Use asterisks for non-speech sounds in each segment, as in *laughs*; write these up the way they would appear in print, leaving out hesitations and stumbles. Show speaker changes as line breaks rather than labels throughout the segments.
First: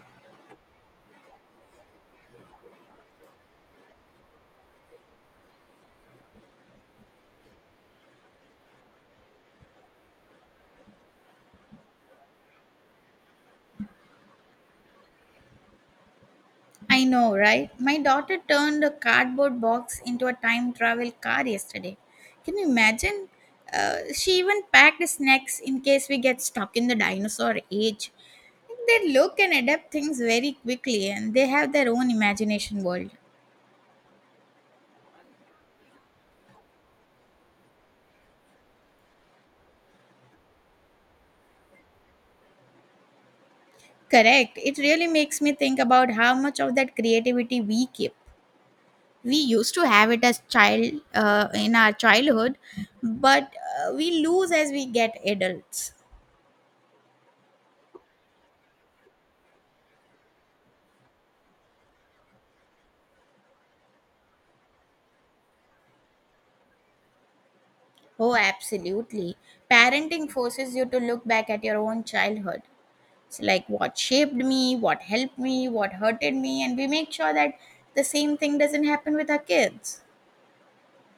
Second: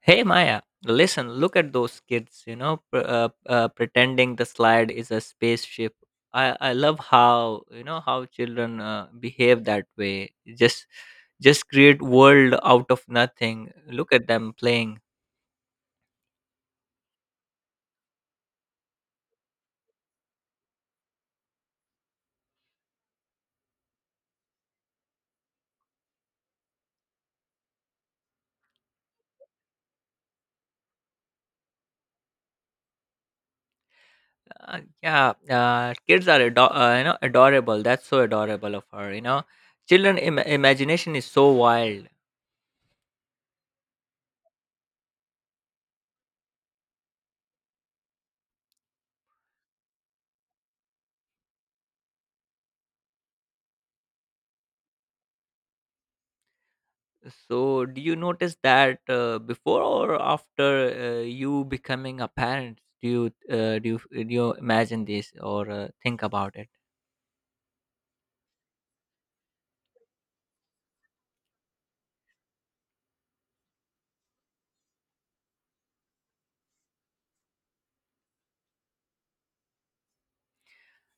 Hey Maya, listen, look at those kids, pretending the slide is a spaceship. I love how you know how children behave that way. Just just create world out of nothing. Look at them playing.
I know, right? My daughter turned a cardboard box into a time travel car yesterday. Can you imagine? She even packed snacks in case we get stuck in the dinosaur age. They look and adapt things very quickly and they have their own imagination world.
Yeah, kids are adorable. That's so adorable of her. Children imagination is so wild.
Correct. It really makes me think about how much of that creativity we keep. We used to have it as child in our childhood, but we lose as we get adults.
So, do you notice that before or after you becoming a parent? Do you do you imagine this or think about it?
Oh, absolutely. Parenting forces you to look back at your own childhood. It's like what shaped me, what helped me, what hurted me, and we make sure that the same thing doesn't happen with our kids.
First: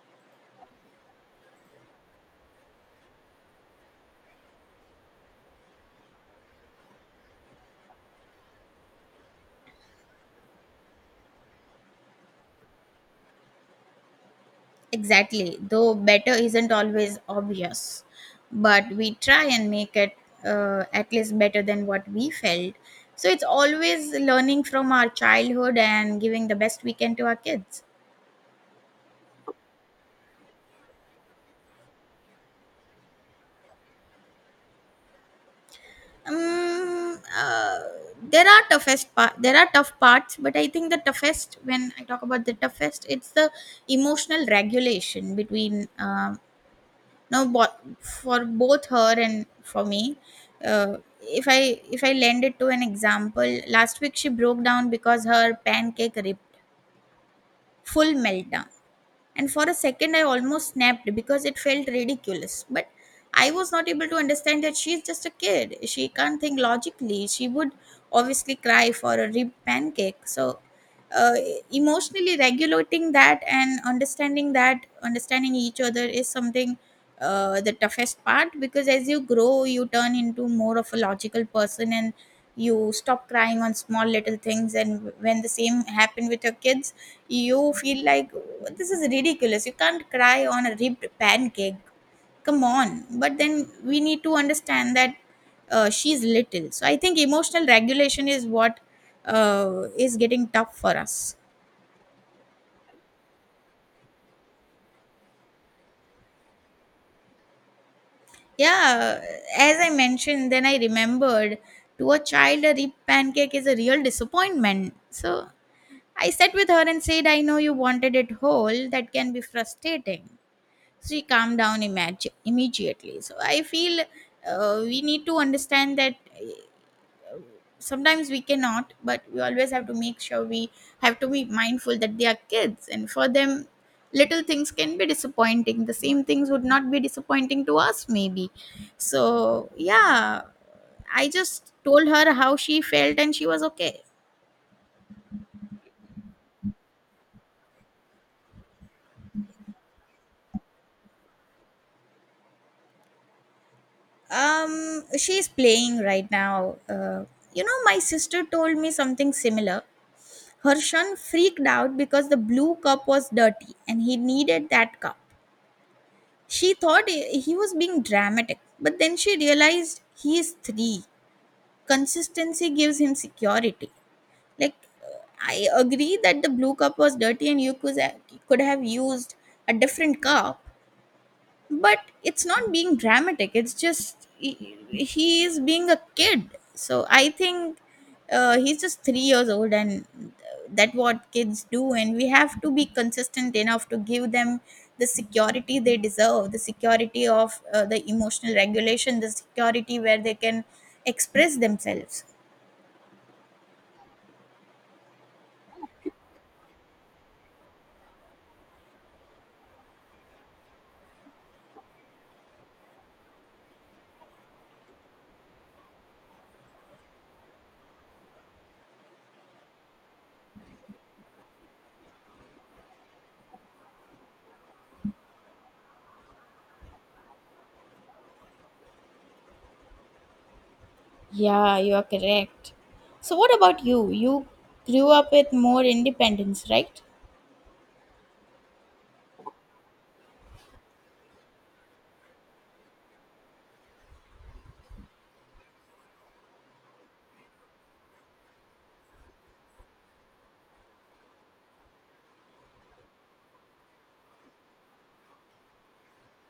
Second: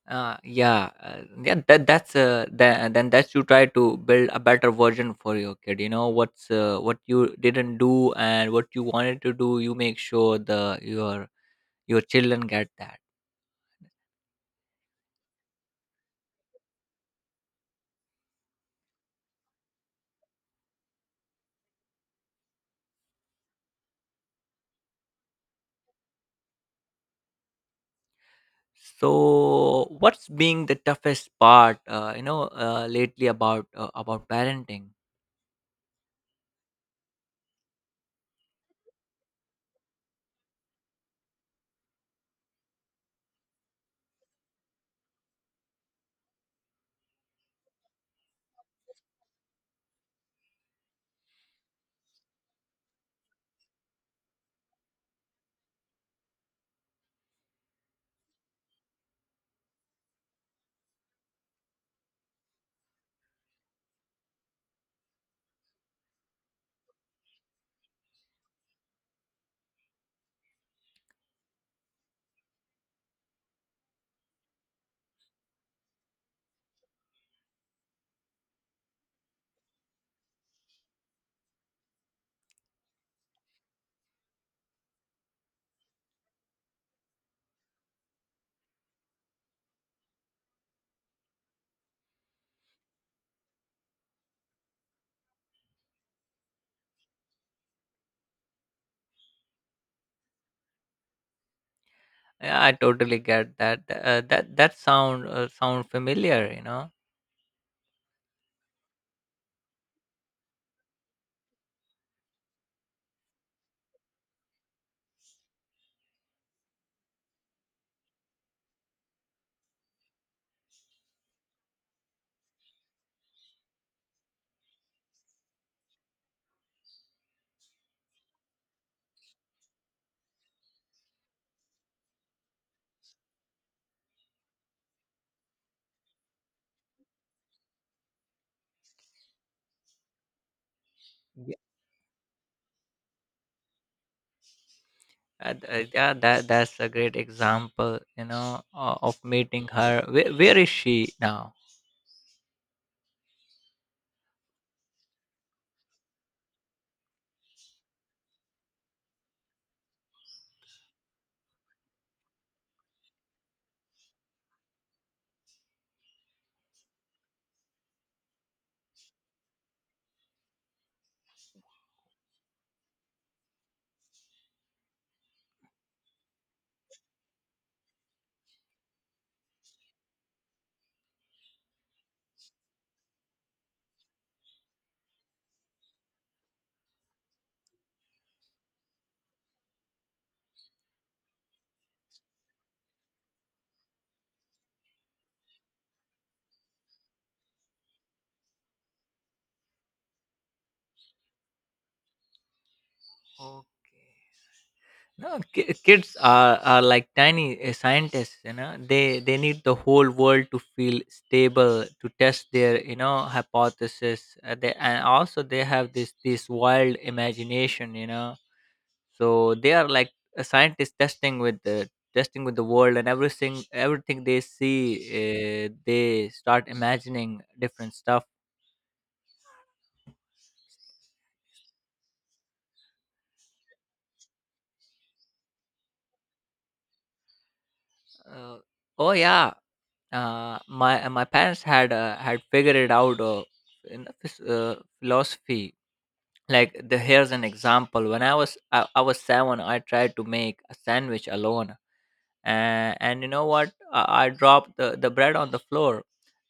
Uh, yeah, uh, yeah. That that's then that's you try to build a better version for your kid. You know what you didn't do and what you wanted to do. You make sure the your children get that.
Exactly. Though better isn't always obvious. But we try and make it at least better than what we felt. So it's always learning from our childhood and giving the best we can to our kids.
So, what's being the toughest part, lately about parenting?
um, uh, there are tough parts, but I think the toughest, when I talk about the toughest, it's the emotional regulation between no bo- for both her and for me. If I lend it to an example, last week she broke down because her pancake ripped. Full meltdown. And for a second I almost snapped because it felt ridiculous, but I was not able to understand that she's just a kid, she can't think logically, she would obviously cry for a rib pancake. So uh, emotionally regulating that and understanding each other is something, the toughest part, because as you grow you turn into more of a logical person and you stop crying on small little things, and when the same happen with your kids you feel like this is ridiculous. You can't cry on a ripped pancake. Come on. But then we need to understand that she's little. So I think emotional regulation is what is getting tough for us.
Yeah, I totally get that. That that sound familiar, you know.
Yeah, as I mentioned, then I remembered, to a child, a rib pancake is a real disappointment. So I sat with her and said, "I know you wanted it whole. That can be frustrating." She calmed down immediately. So I feel we need to understand that sometimes we cannot, but we always have to make sure we have to be mindful that they are kids, and for them little things can be disappointing. The same things would not be disappointing to us, maybe. So yeah, I just told her how she felt and she was okay.
Yeah, that that's a great example, you know, of meeting her. Where is she now?
um she's playing right now. You know, my sister told me something similar. Harshan freaked out because the blue cup was dirty and he needed that cup. She thought he was being dramatic, but then she realized he is three. Consistency gives him security. Like, uh, I agree that the blue cup was dirty and you could have used a different cup, but it's not being dramatic, it's just he is being a kid. So I think he's just 3 years old and that what kids do, and we have to be consistent enough to give them the security they deserve, the security of the emotional regulation, the security where they can express themselves.
Oh, no, kids are like tiny scientists. You know, they need the whole world to feel stable to test their you know hypothesis. They and also they have this wild imagination. You know, so they are like a scientist testing with the world and everything they see they start imagining different stuff.
Yeah, you are correct. So, what about you? You grew up with more independence, right?
Uh, oh yeah, my parents had figured it out in philosophy. Like the, here's an example. When I was seven, I tried to make a sandwich alone, and you know what? I dropped the bread on the floor,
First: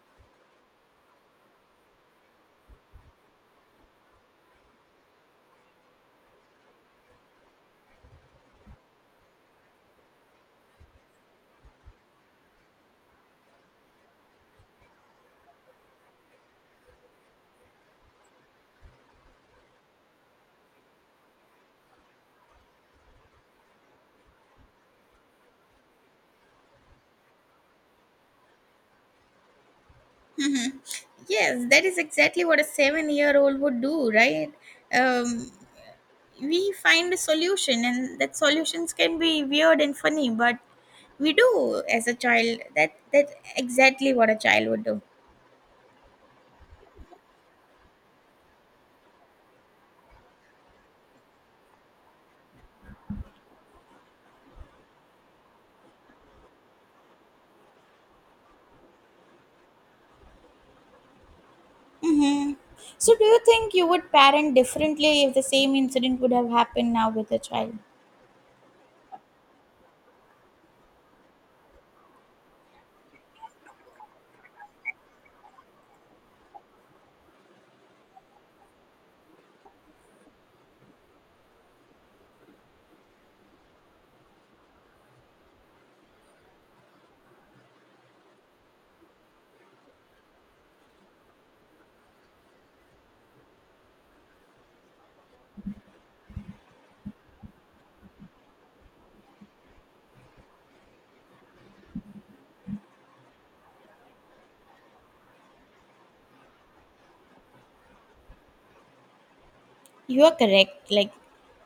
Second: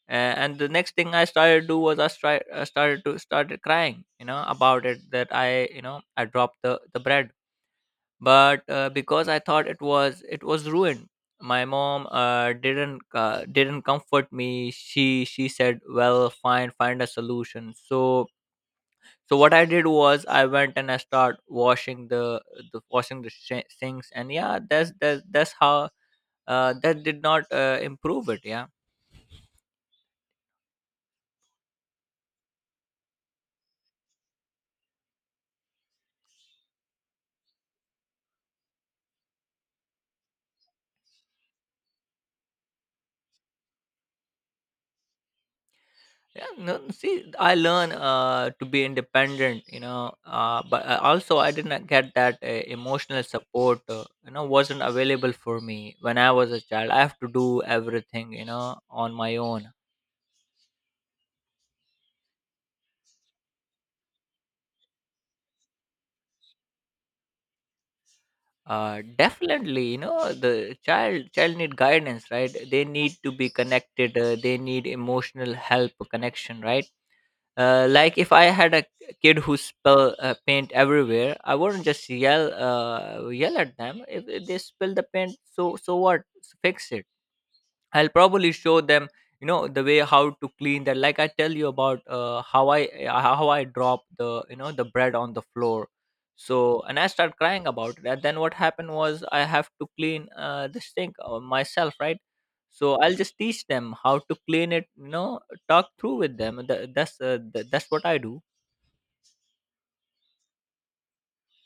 and the next thing I started to do was I started crying. You know about it that I you know I dropped the bread, but because I thought it was ruined. My mom didn't comfort me. She said, well fine, find a solution. So so what I did was I went and I start washing the washing the sinks. And yeah, that's how that did not improve it. Yeah.
Hmm. Yes, that is exactly what a 7 year old would do, right? Um, we find a solution, and that solutions can be weird and funny, but we do as a child. That's exactly what a child would do.
Yeah, no, see, I learn to be independent, you know. But also I didn't get that emotional support, you know, wasn't available for me when I was a child. I have to do everything, you know, on my own.
Mm-hmm. So, do you think you would parent differently if the same incident would have happened now with a child?
Definitely, you know, the child need guidance, right? They need to be connected. They need emotional help connection, right? Like if I had a kid who spill paint everywhere, I wouldn't just yell at them. If they spill the paint, so so what? Fix it. I'll probably show them, you know, the way how to clean that. Like I tell you about how I drop the you know the bread on the floor. So and I start crying about it. And then what happened was I have to clean this thing myself, right? So I'll just teach them how to clean it. You know, talk through with them. That's what I do.
You are correct. Like,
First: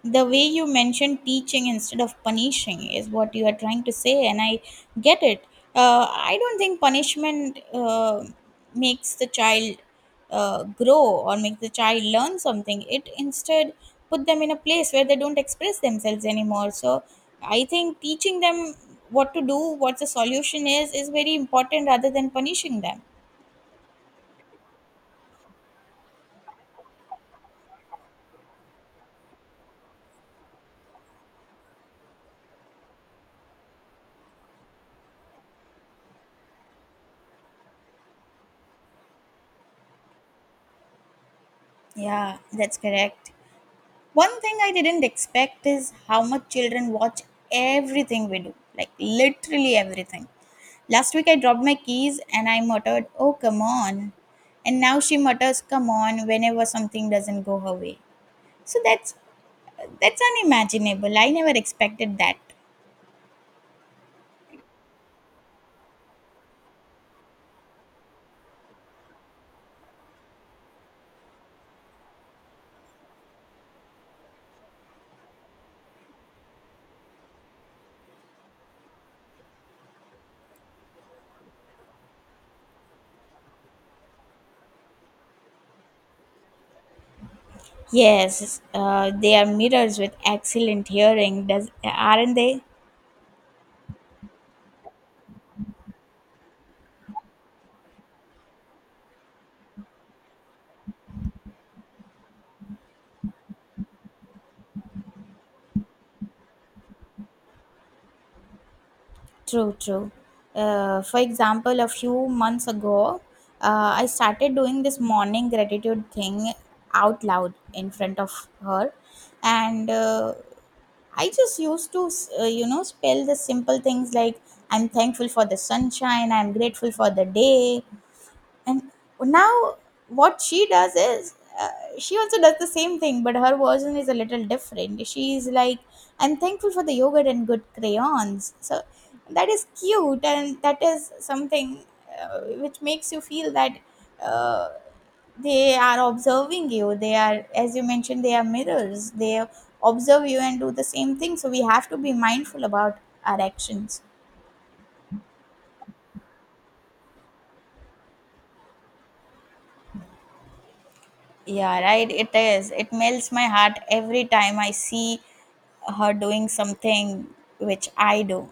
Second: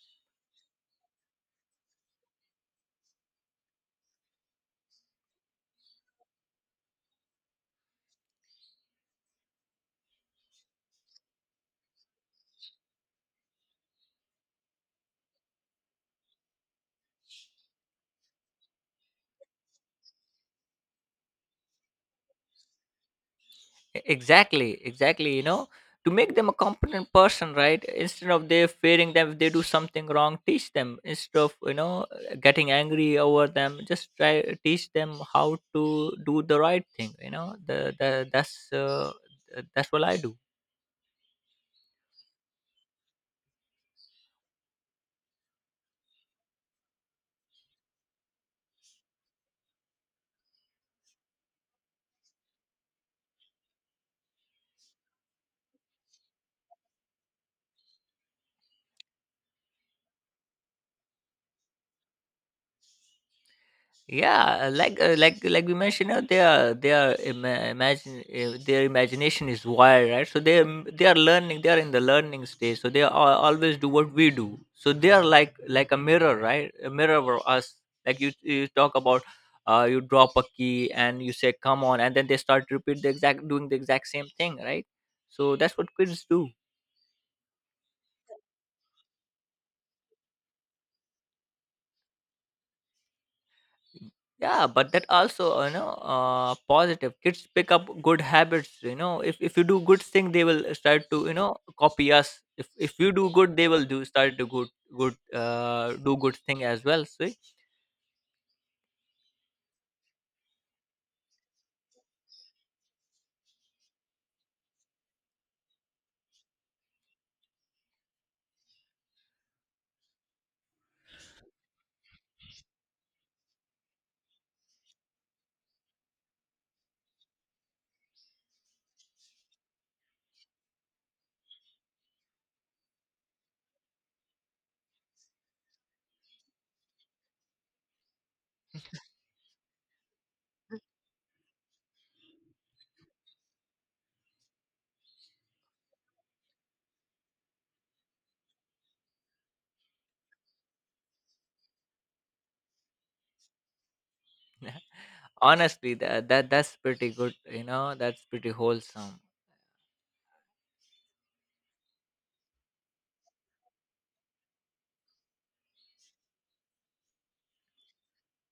the way you mentioned, teaching instead of punishing is what you are trying to say, and I get it. I don't think punishment makes the child grow or makes the child learn something. It instead put them in a place where they don't express themselves anymore. So I think teaching them what to do, what the solution is very important rather than punishing them.
E- exactly, exactly, you know, to make them a competent person, right? Instead of they fearing them if they do something wrong, teach them. Instead of, you know, getting angry over them, just try teach them how to do the right thing, you know. The that's what I do.
Yeah, that's correct. One thing I didn't expect is how much children watch everything we do, like literally everything. Last week I dropped my keys and I muttered, "Oh, come on." And now she mutters, "Come on," whenever something doesn't go her way. So that's unimaginable. I never expected that.
Yeah, like we mentioned, their imagination is wild, right? So they are learning. They are in the learning stage, so they always do what we do. So they are like a mirror, right? A mirror for us. Like you talk about, uh, you drop a key and you say come on, and then they start to repeat the exact doing the exact same thing, right? So that's what kids do.
Yes, they are mirrors with excellent hearing, does, aren't they?
Yeah, but that also, you know, positive kids pick up good habits, you know. If you do good thing, they will start to you know copy us. If you do good, they will do start to good good, do good thing as well, see.
True, true. For example, a few months ago, I started doing this morning gratitude thing out loud in front of her. And I just used to, you know, spell the simple things like, "I'm thankful for the sunshine, I'm grateful for the day," and now what she does is she also does the same thing, but her version is a little different. She's like, "I'm thankful for the yogurt and good crayons." So that is cute, and that is something which makes you feel that uh, they are observing you. They are, as you mentioned, they are mirrors. They observe you and do the same thing, so we have to be mindful about our actions.
*laughs* Honestly, that that's pretty good, you know. That's pretty wholesome.
Yeah, right. It is. It melts my heart every time I see her doing something which I do.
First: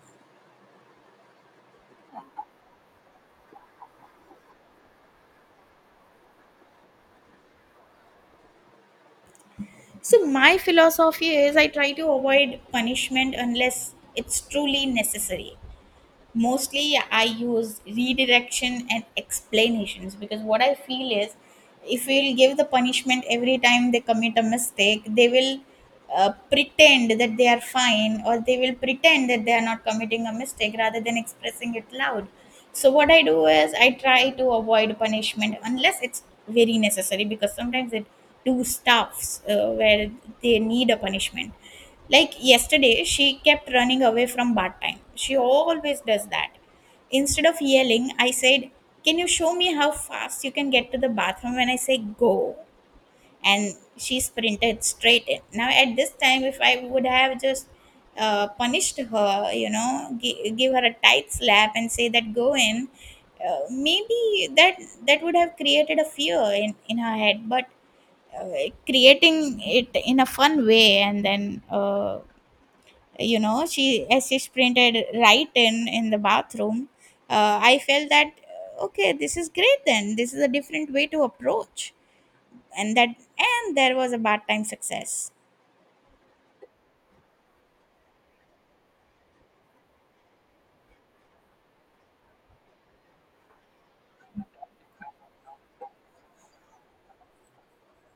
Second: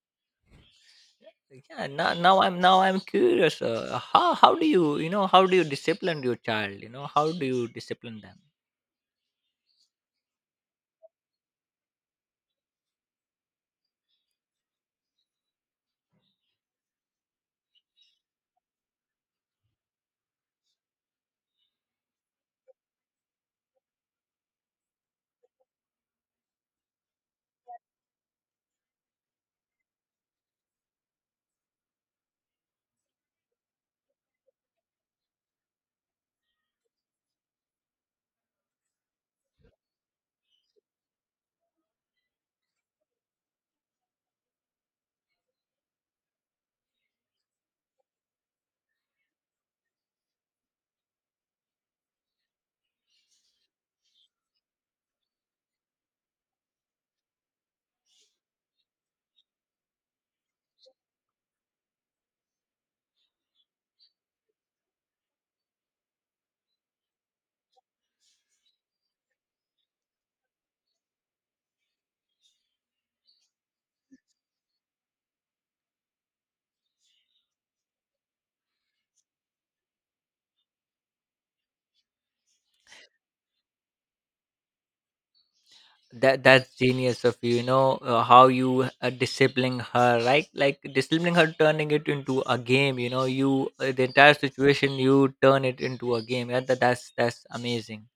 Yeah, now I'm curious, how do you you know how do you discipline your child? You know, how do you discipline them?
So, my philosophy is I try to avoid punishment unless it's truly necessary. Mostly I use redirection and explanations, because what I feel is if we'll give the punishment every time they commit a mistake, they will pretend that they are fine, or they will pretend that they are not committing a mistake rather than expressing it loud. So what I do is I try to avoid punishment unless it's very necessary, because sometimes it do stuffs where they need a punishment. Like yesterday, she kept running away from bath time. She always does that. Instead of yelling, I said, "Can you show me how fast you can get to the bathroom when I say go?" And she sprinted straight in. Now, at this time, if I would have just punished her, you know, give her a tight slap and say that go in, maybe that would have created a fear in her head. But uh, creating it in a fun way, and then you know, she, as she sprinted right in the bathroom, I felt that okay, this is great, then this is a different way to approach. And that, and there was a bad time success.
That that's genius of you, you know, how you disciplining her, right? Like disciplining her, turning it into a game. You know, you the entire situation, you turn it into a game. Yeah, that's amazing.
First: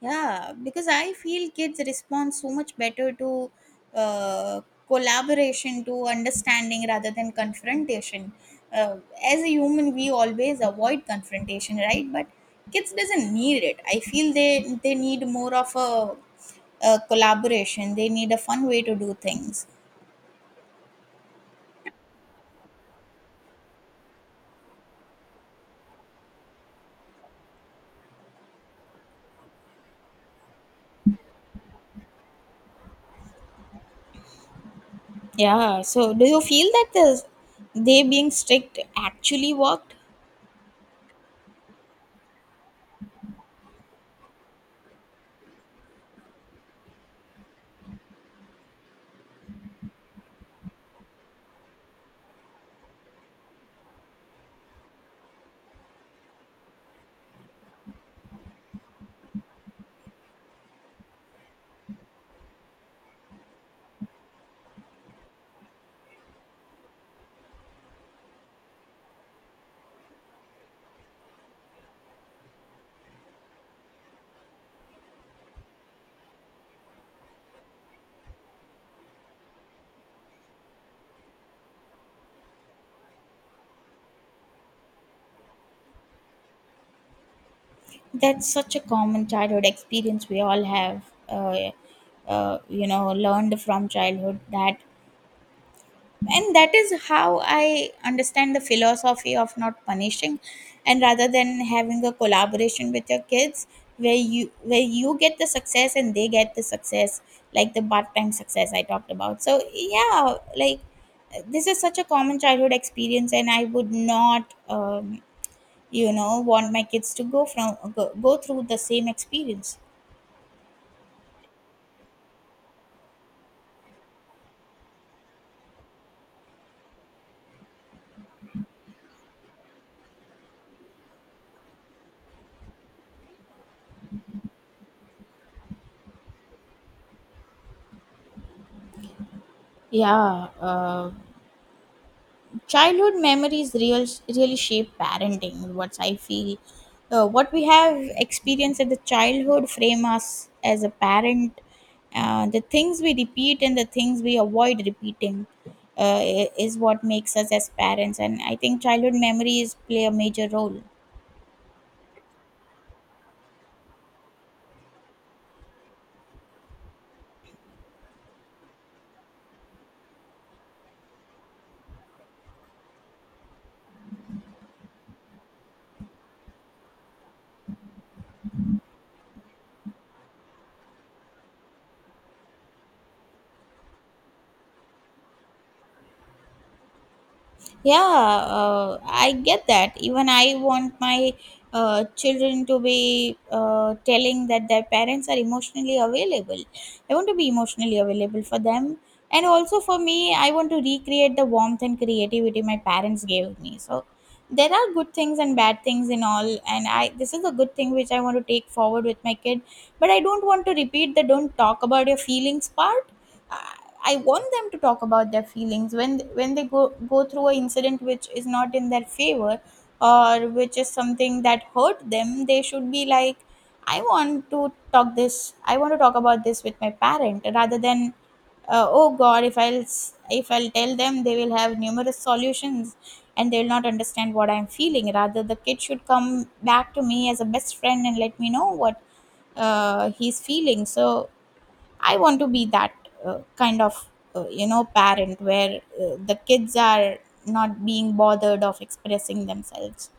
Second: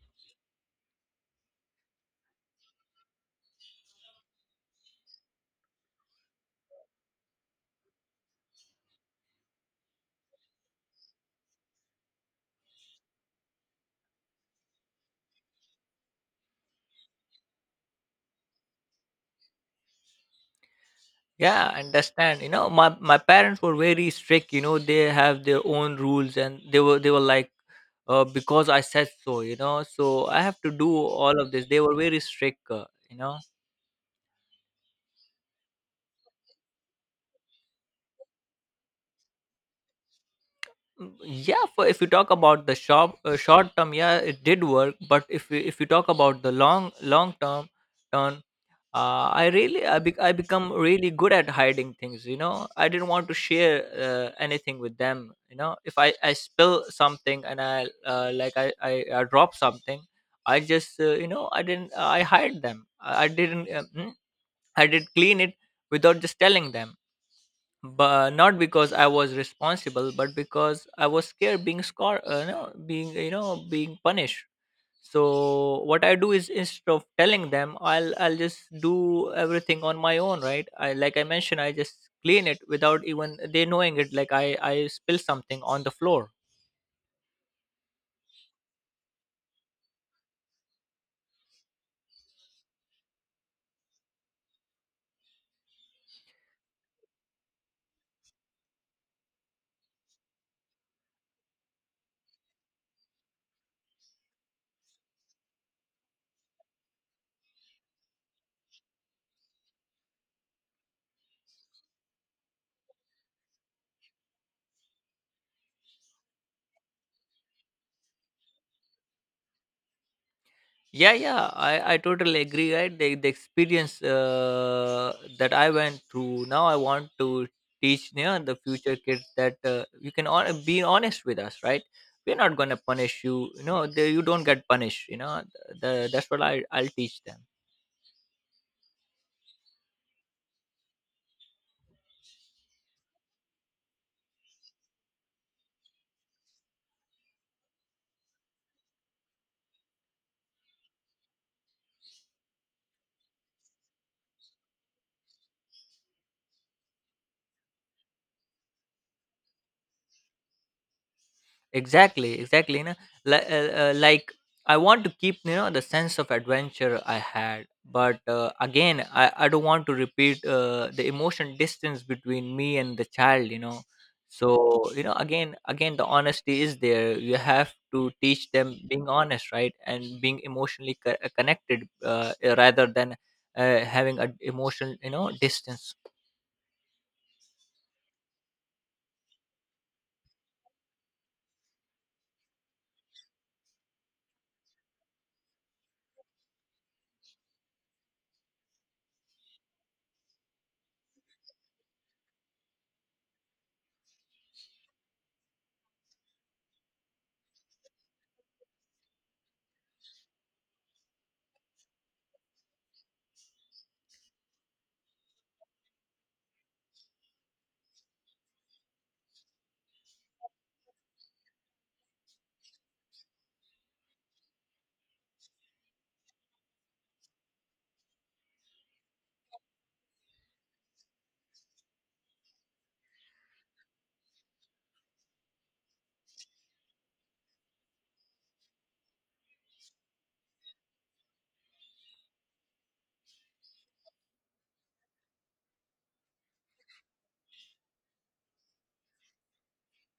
Yeah, because I feel kids respond so much better to uh, collaboration, to understanding rather than confrontation. Uh, as a human, we always avoid confrontation, right? But kids doesn't need it. I feel they need more of a collaboration. They need a fun way to do things.
Yeah, I understand, you know, my parents were very strict, you know. They have their own rules, and they were like, because I said so, you know, so I have to do all of this. They were very strict, you know.
Yeah. So, do you feel that this, they being strict, actually worked?
Mm, yeah, for if you talk about the short term, yeah, it did work. But if you talk about the long term turn, I become really good at hiding things, you know. I didn't want to share anything with them, you know. If I I spill something and I I drop something, I just you know, I didn't I hide them. I didn't I did clean it without just telling them, but not because I was responsible, but because I was scared being scar, no, being you know being punished. So what I do is instead of telling them, I'll just do everything on my own, right? I, like I mentioned, I just clean it without even they knowing it. Like I spill something on the floor.
That's such a common childhood experience we all have, uh, you know, learned from childhood that, and that is how I understand the philosophy of not punishing, and rather than having a collaboration with your kids where you, where you get the success and they get the success, like the part-time success I talked about. So yeah, like this is such a common childhood experience, and I would not. You know, want my kids to go from go through the same experience.
Yeah, yeah, I totally agree. Right, the experience that I went through. Now I want to teach, you know, the future kids that you can be honest with us. Right, we're not gonna punish you. You know, they, you don't get punished. You know, that's what I'll teach them.
Yeah, childhood memories real, really shape parenting. What I feel, what we have experienced at the childhood frame us as a parent. The things we repeat and the things we avoid repeating is what makes us as parents. And I think childhood memories play a major role.
Exactly, exactly, you know, like, I want to keep, you know, the sense of adventure I had. But again, I don't want to repeat the emotion distance between me and the child, you know. So you know, again, again, the honesty is there. You have to teach them being honest, right? And being emotionally connected, rather than having an emotional you know distance.
Yeah, I get that. Even I want my children to be telling that their parents are emotionally available. I want to be emotionally available for them. And also for me, I want to recreate the warmth and creativity my parents gave me. So there are good things and bad things in all. And I, this is a good thing which I want to take forward with my kid. But I don't want to repeat the "don't talk about your feelings" part. I want them to talk about their feelings when they go through a incident which is not in their favor, or which is something that hurt them. They should be like, I want to talk this. I want to talk about this with my parent rather than oh God, if I'll tell them, they will have numerous solutions and they'll not understand what I'm feeling. Rather, the kid should come back to me as a best friend and let me know what he's feeling. So I want to be that kind of you know, parent where the kids are not being bothered of expressing themselves.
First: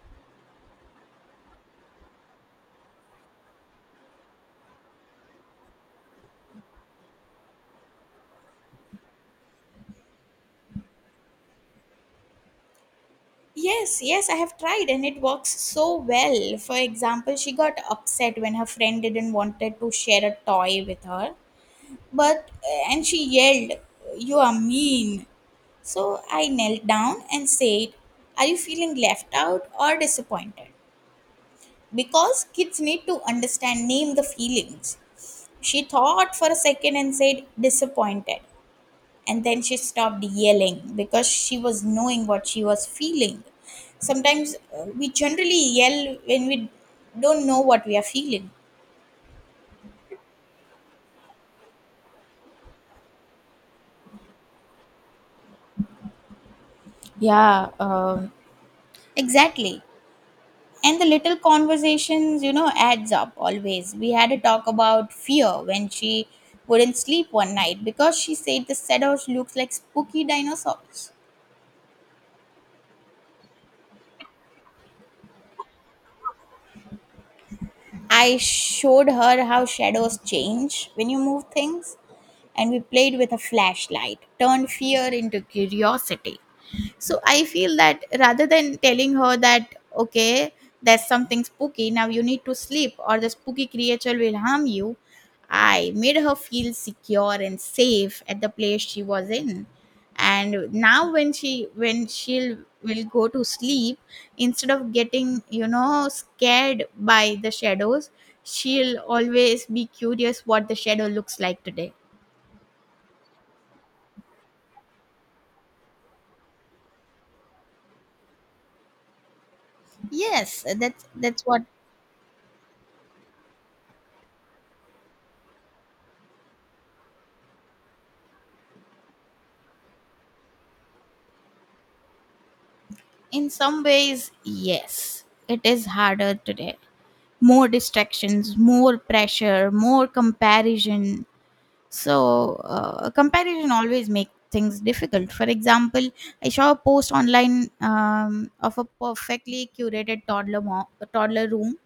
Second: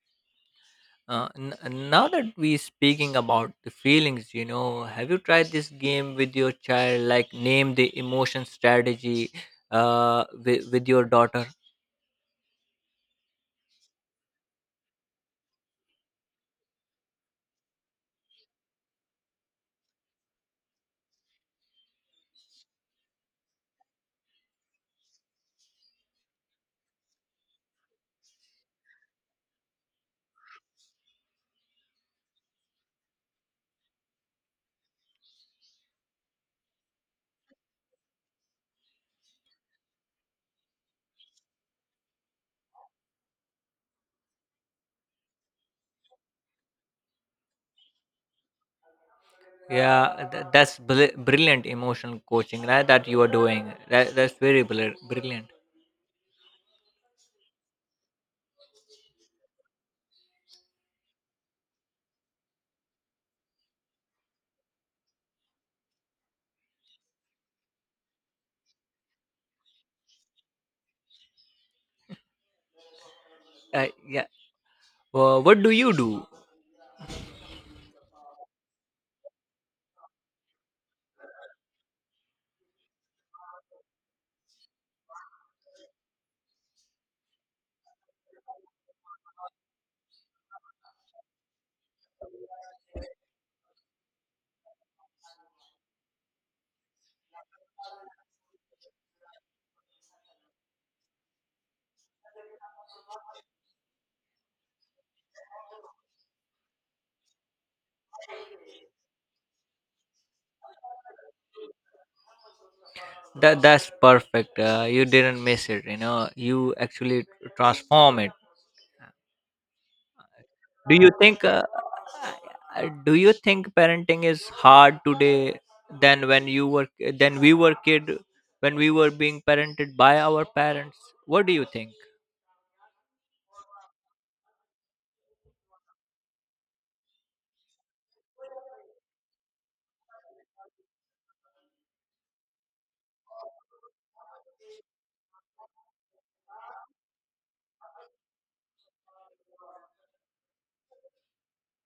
Now that we speaking about the feelings, you know, have you tried this game with your child, like name the emotion strategy, with your daughter?
Yes, I have tried and it works so well. For example, she got upset when her friend didn't wanted to share a toy with her. But and she yelled, "You are mean." So I knelt down and said, are you feeling left out or disappointed? Because kids need to understand, name the feelings. She thought for a second and said, disappointed. And then she stopped yelling because she was knowing what she was feeling. Sometimes we generally yell when we don't know what we are feeling.
Yeah, that's brilliant emotional coaching, right? That you are doing. That's very brilliant.
Yeah, exactly. And the little conversations, adds up always. We had a talk about fear when she wouldn't sleep one night because she said the shadows looks like spooky dinosaurs.
Yeah. Well, what do you do?
I showed her how shadows change when you move things, and we played with a flashlight, turned fear into curiosity. So I feel that rather than telling her that, okay, there's something spooky, now you need to sleep or the spooky creature will harm you, I made her feel secure and safe at the place she was in. And now when she'll will go to sleep, instead of getting, scared by the shadows, she'll always be curious what the shadow looks like today.
That that's perfect. You didn't miss it. You know, you actually transform it.
Yes,
Do
that's
you
that's
think
what.
do you think parenting is hard today than when you were than we were kid when we were being parented by our parents? What do you think?
In some ways, yes, it is harder today. More distractions, more pressure, more comparison. So, comparison always makes things difficult. For example, I saw a post online of a perfectly curated toddler room.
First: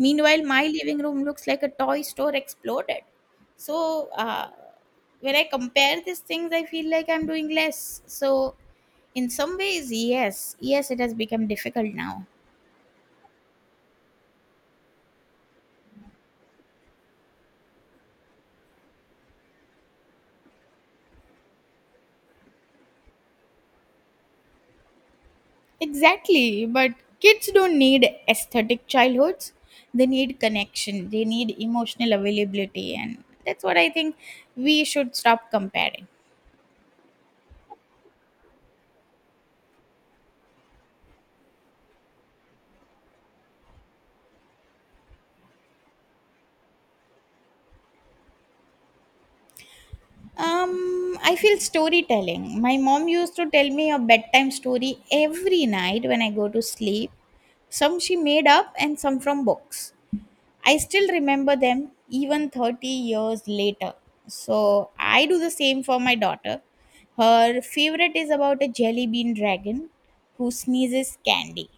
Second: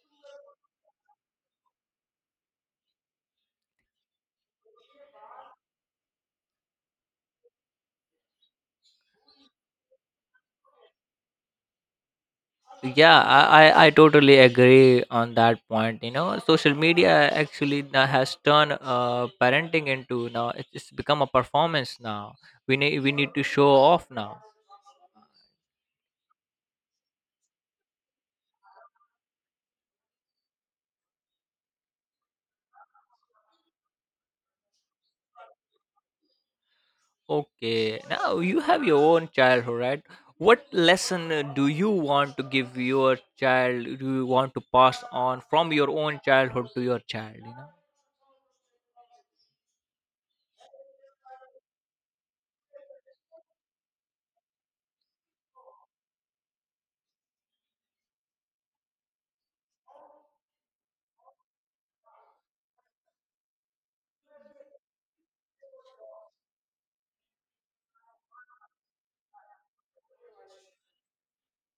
Meanwhile, my living room looks like a toy store exploded. So, when I compare these things, I feel like I'm doing less. So, in some ways, yes, it has become difficult now.
Yeah, I totally agree on that point. You know, social media actually now has turned parenting into, now it's become a performance now. We need to show off now.
Exactly, but kids don't need aesthetic childhoods. They need connection, they need emotional availability, and that's what I think we should stop comparing.
Okay, now you have your own childhood, right? What lesson do you want to give your child? Do you want to pass on from your own childhood to your child? You know,
I feel storytelling. My mom used to tell me a bedtime story every night when I go to sleep. Some she made up and some from books. I still remember them even 30 years later. So I do the same for my daughter. Her favorite is about a jelly bean dragon who sneezes candy.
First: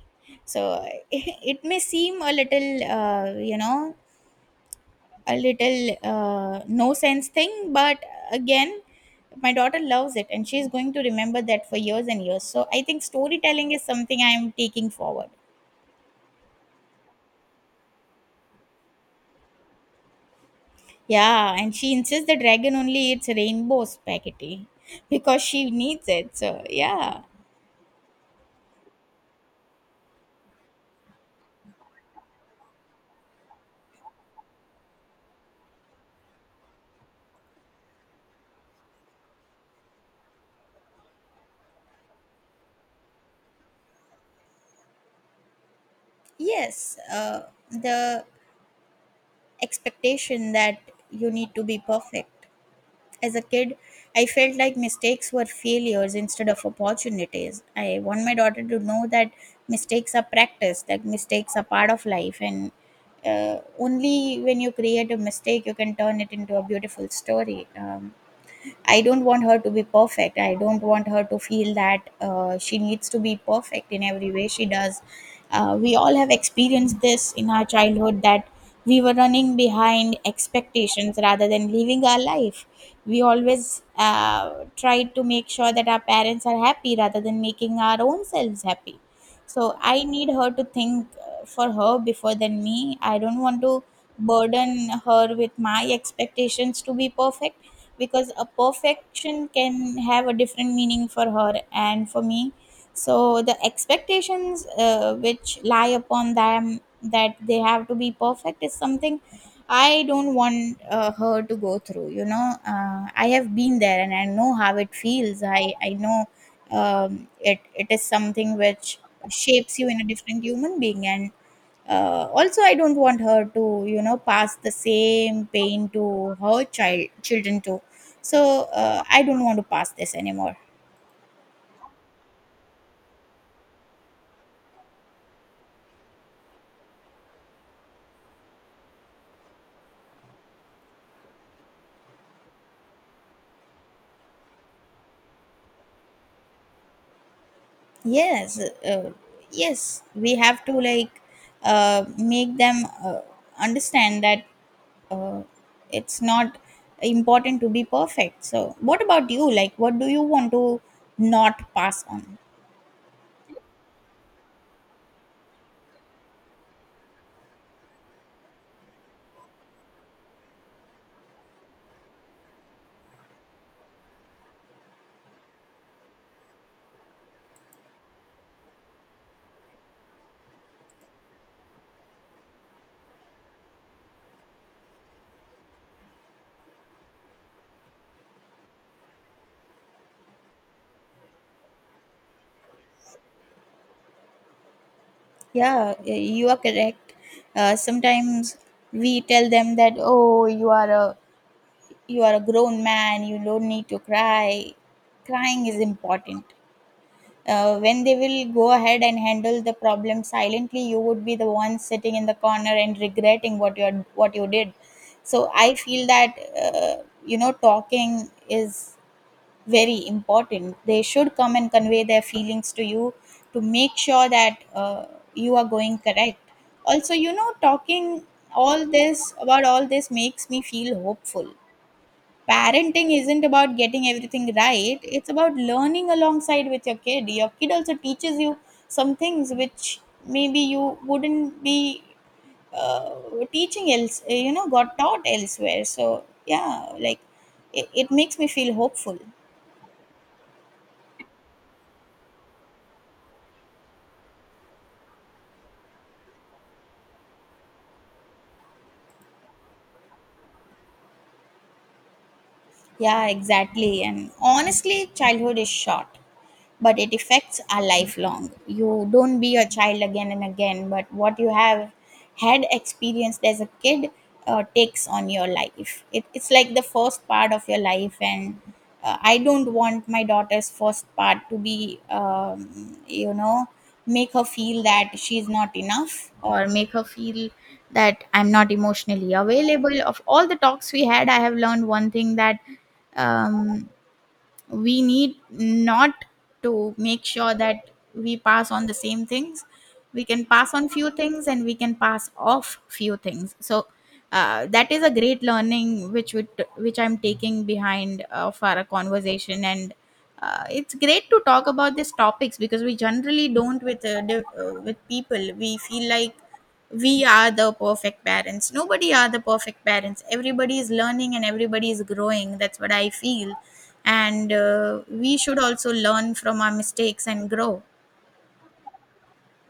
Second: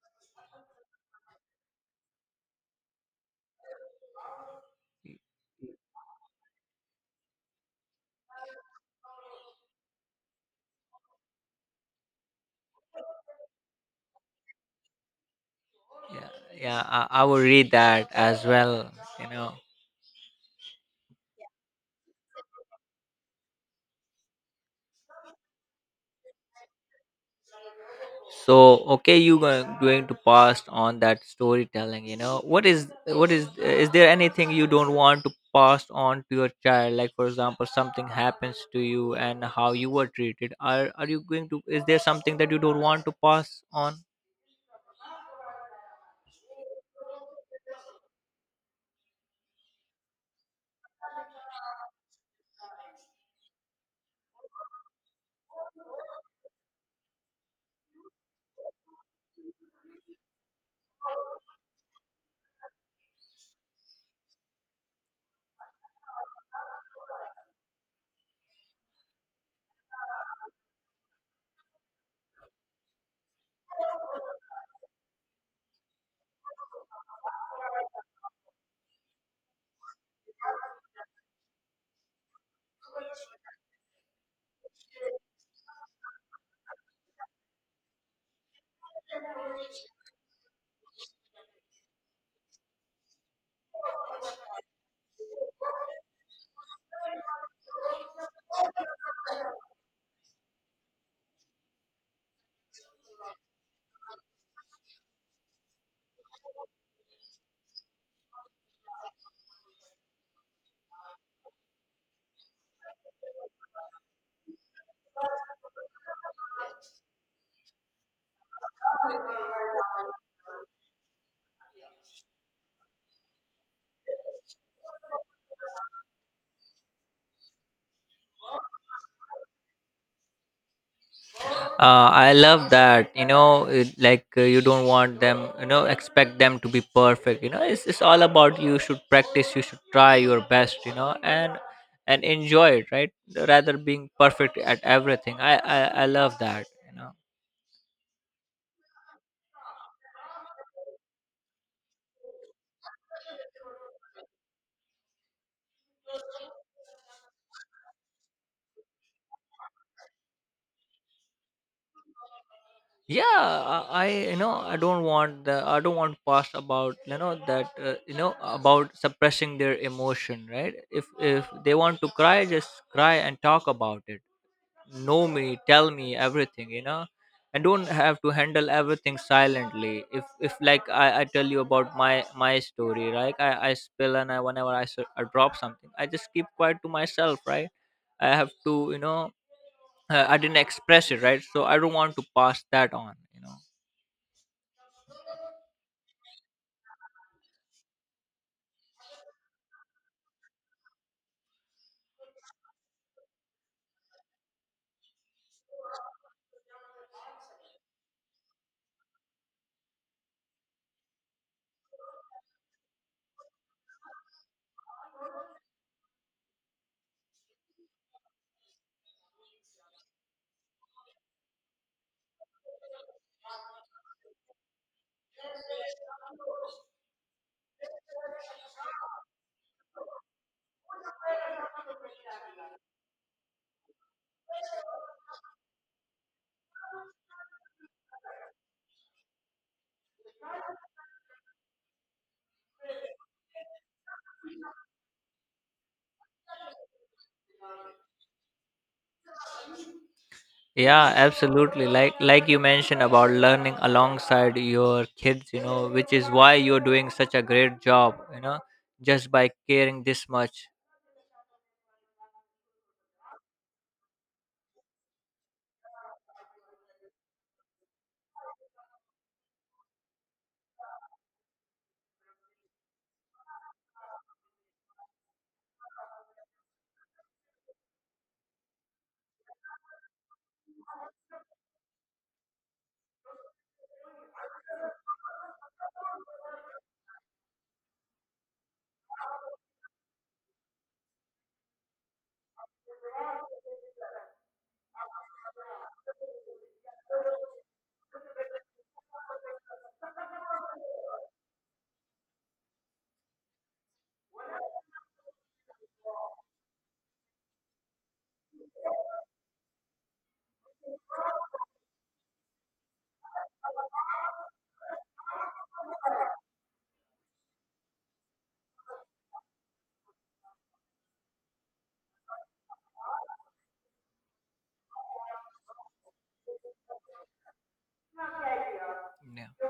So *laughs* it may seem a little, a little no sense thing, but again, my daughter loves it and she's going to remember that for years and years. So I think storytelling is something I am taking forward.
yeah, yeah, I will read that as well. You know,
Yeah, and she insists the dragon only eats rainbow spaghetti because she needs it. So, yeah.
so okay, you going to pass on that storytelling, you know. What is what is there anything you don't want to pass on to your child, like for example, something happens to you and how you were treated? Are you going to, is there something that you don't want to pass on?
Yes, the expectation that you need to be perfect. As a kid, I felt like mistakes were failures instead of opportunities. I want my daughter to know that mistakes are practice, that mistakes are part of life, and only when you create a mistake, you can turn it into a beautiful story. I don't want her to be perfect. I don't want her to feel that she needs to be perfect in every way she does. We all have experienced this in our childhood that we were running behind expectations rather than living our life. We always tried to make sure that our parents are happy rather than making our own selves happy. So I need her to think for her before than me. I don't want to burden her with my expectations to be perfect, because a perfection can have a different meaning for her and for me. So the expectations which lie upon them that they have to be perfect is something I don't want her to go through. I have been there and I know how it feels. I know. It is something which shapes you in a different human being, and also, I don't want her to, pass the same pain to her child children too. So I don't want to pass this anymore.
I love that. You know, it, like you don't want them, you know, expect them to be perfect. You know, it's all about you should practice, you should try your best, you know, and enjoy it, right? Rather being perfect at everything. I love that. You know.
Yes, yes, we have to like make them understand that uh, it's not important to be perfect. So, what about you? Like, what do you want to not pass on?
Yeah, I you know, I don't want the I don't want past about you know that you know about suppressing their emotion, right? If they want to cry, just cry and talk about it. Know, me, tell me everything, you know, and don't have to handle everything silently if like I tell you about my my story, right? I spill and I whenever I drop something, I just keep quiet to myself, right? I have to you know I didn't express it, right? So I don't want to pass that on, you know.
Yeah, you are correct. Sometimes we tell them that, oh, you are a grown man, you don't need to cry. Crying is important. When they will go ahead and handle the problem silently, you would be the one sitting in the corner and regretting what you did. So I feel that uh, talking is very important. They should come and convey their feelings to you, to make sure that uh, you are going correct. Also, talking all this makes me feel hopeful. Parenting isn't about getting everything right. It's about learning alongside with your kid. Your kid also teaches you some things which maybe you wouldn't be uh, teaching else got taught elsewhere. So yeah, like, it makes me feel hopeful.
Yeah, absolutely. Like you mentioned, about learning alongside your kids, you know, which is why you're doing such a great job, you know, just by caring this much.
Yeah, exactly, and honestly, childhood is short, but it effects are lifelong. You don't be a child again and again, but what you have had experienced as a kid takes on your life. It's like the first part of your life, and I don't want my daughter's first part to be, make her feel that she's not enough or make her feel that I'm not emotionally available. Of all the talks we had, I have learned one thing: that um, we need not to make sure that we pass on the same things. We can pass on few things and we can pass off few things. So that is a great learning which would which I'm taking behind for a conversation. And it's great to talk about these topics because we generally don't with with people. We feel like we are the perfect parents. Nobody are the perfect parents. Everybody is learning and everybody is growing. That's what I feel. And we should also learn from our mistakes and grow.
Yeah.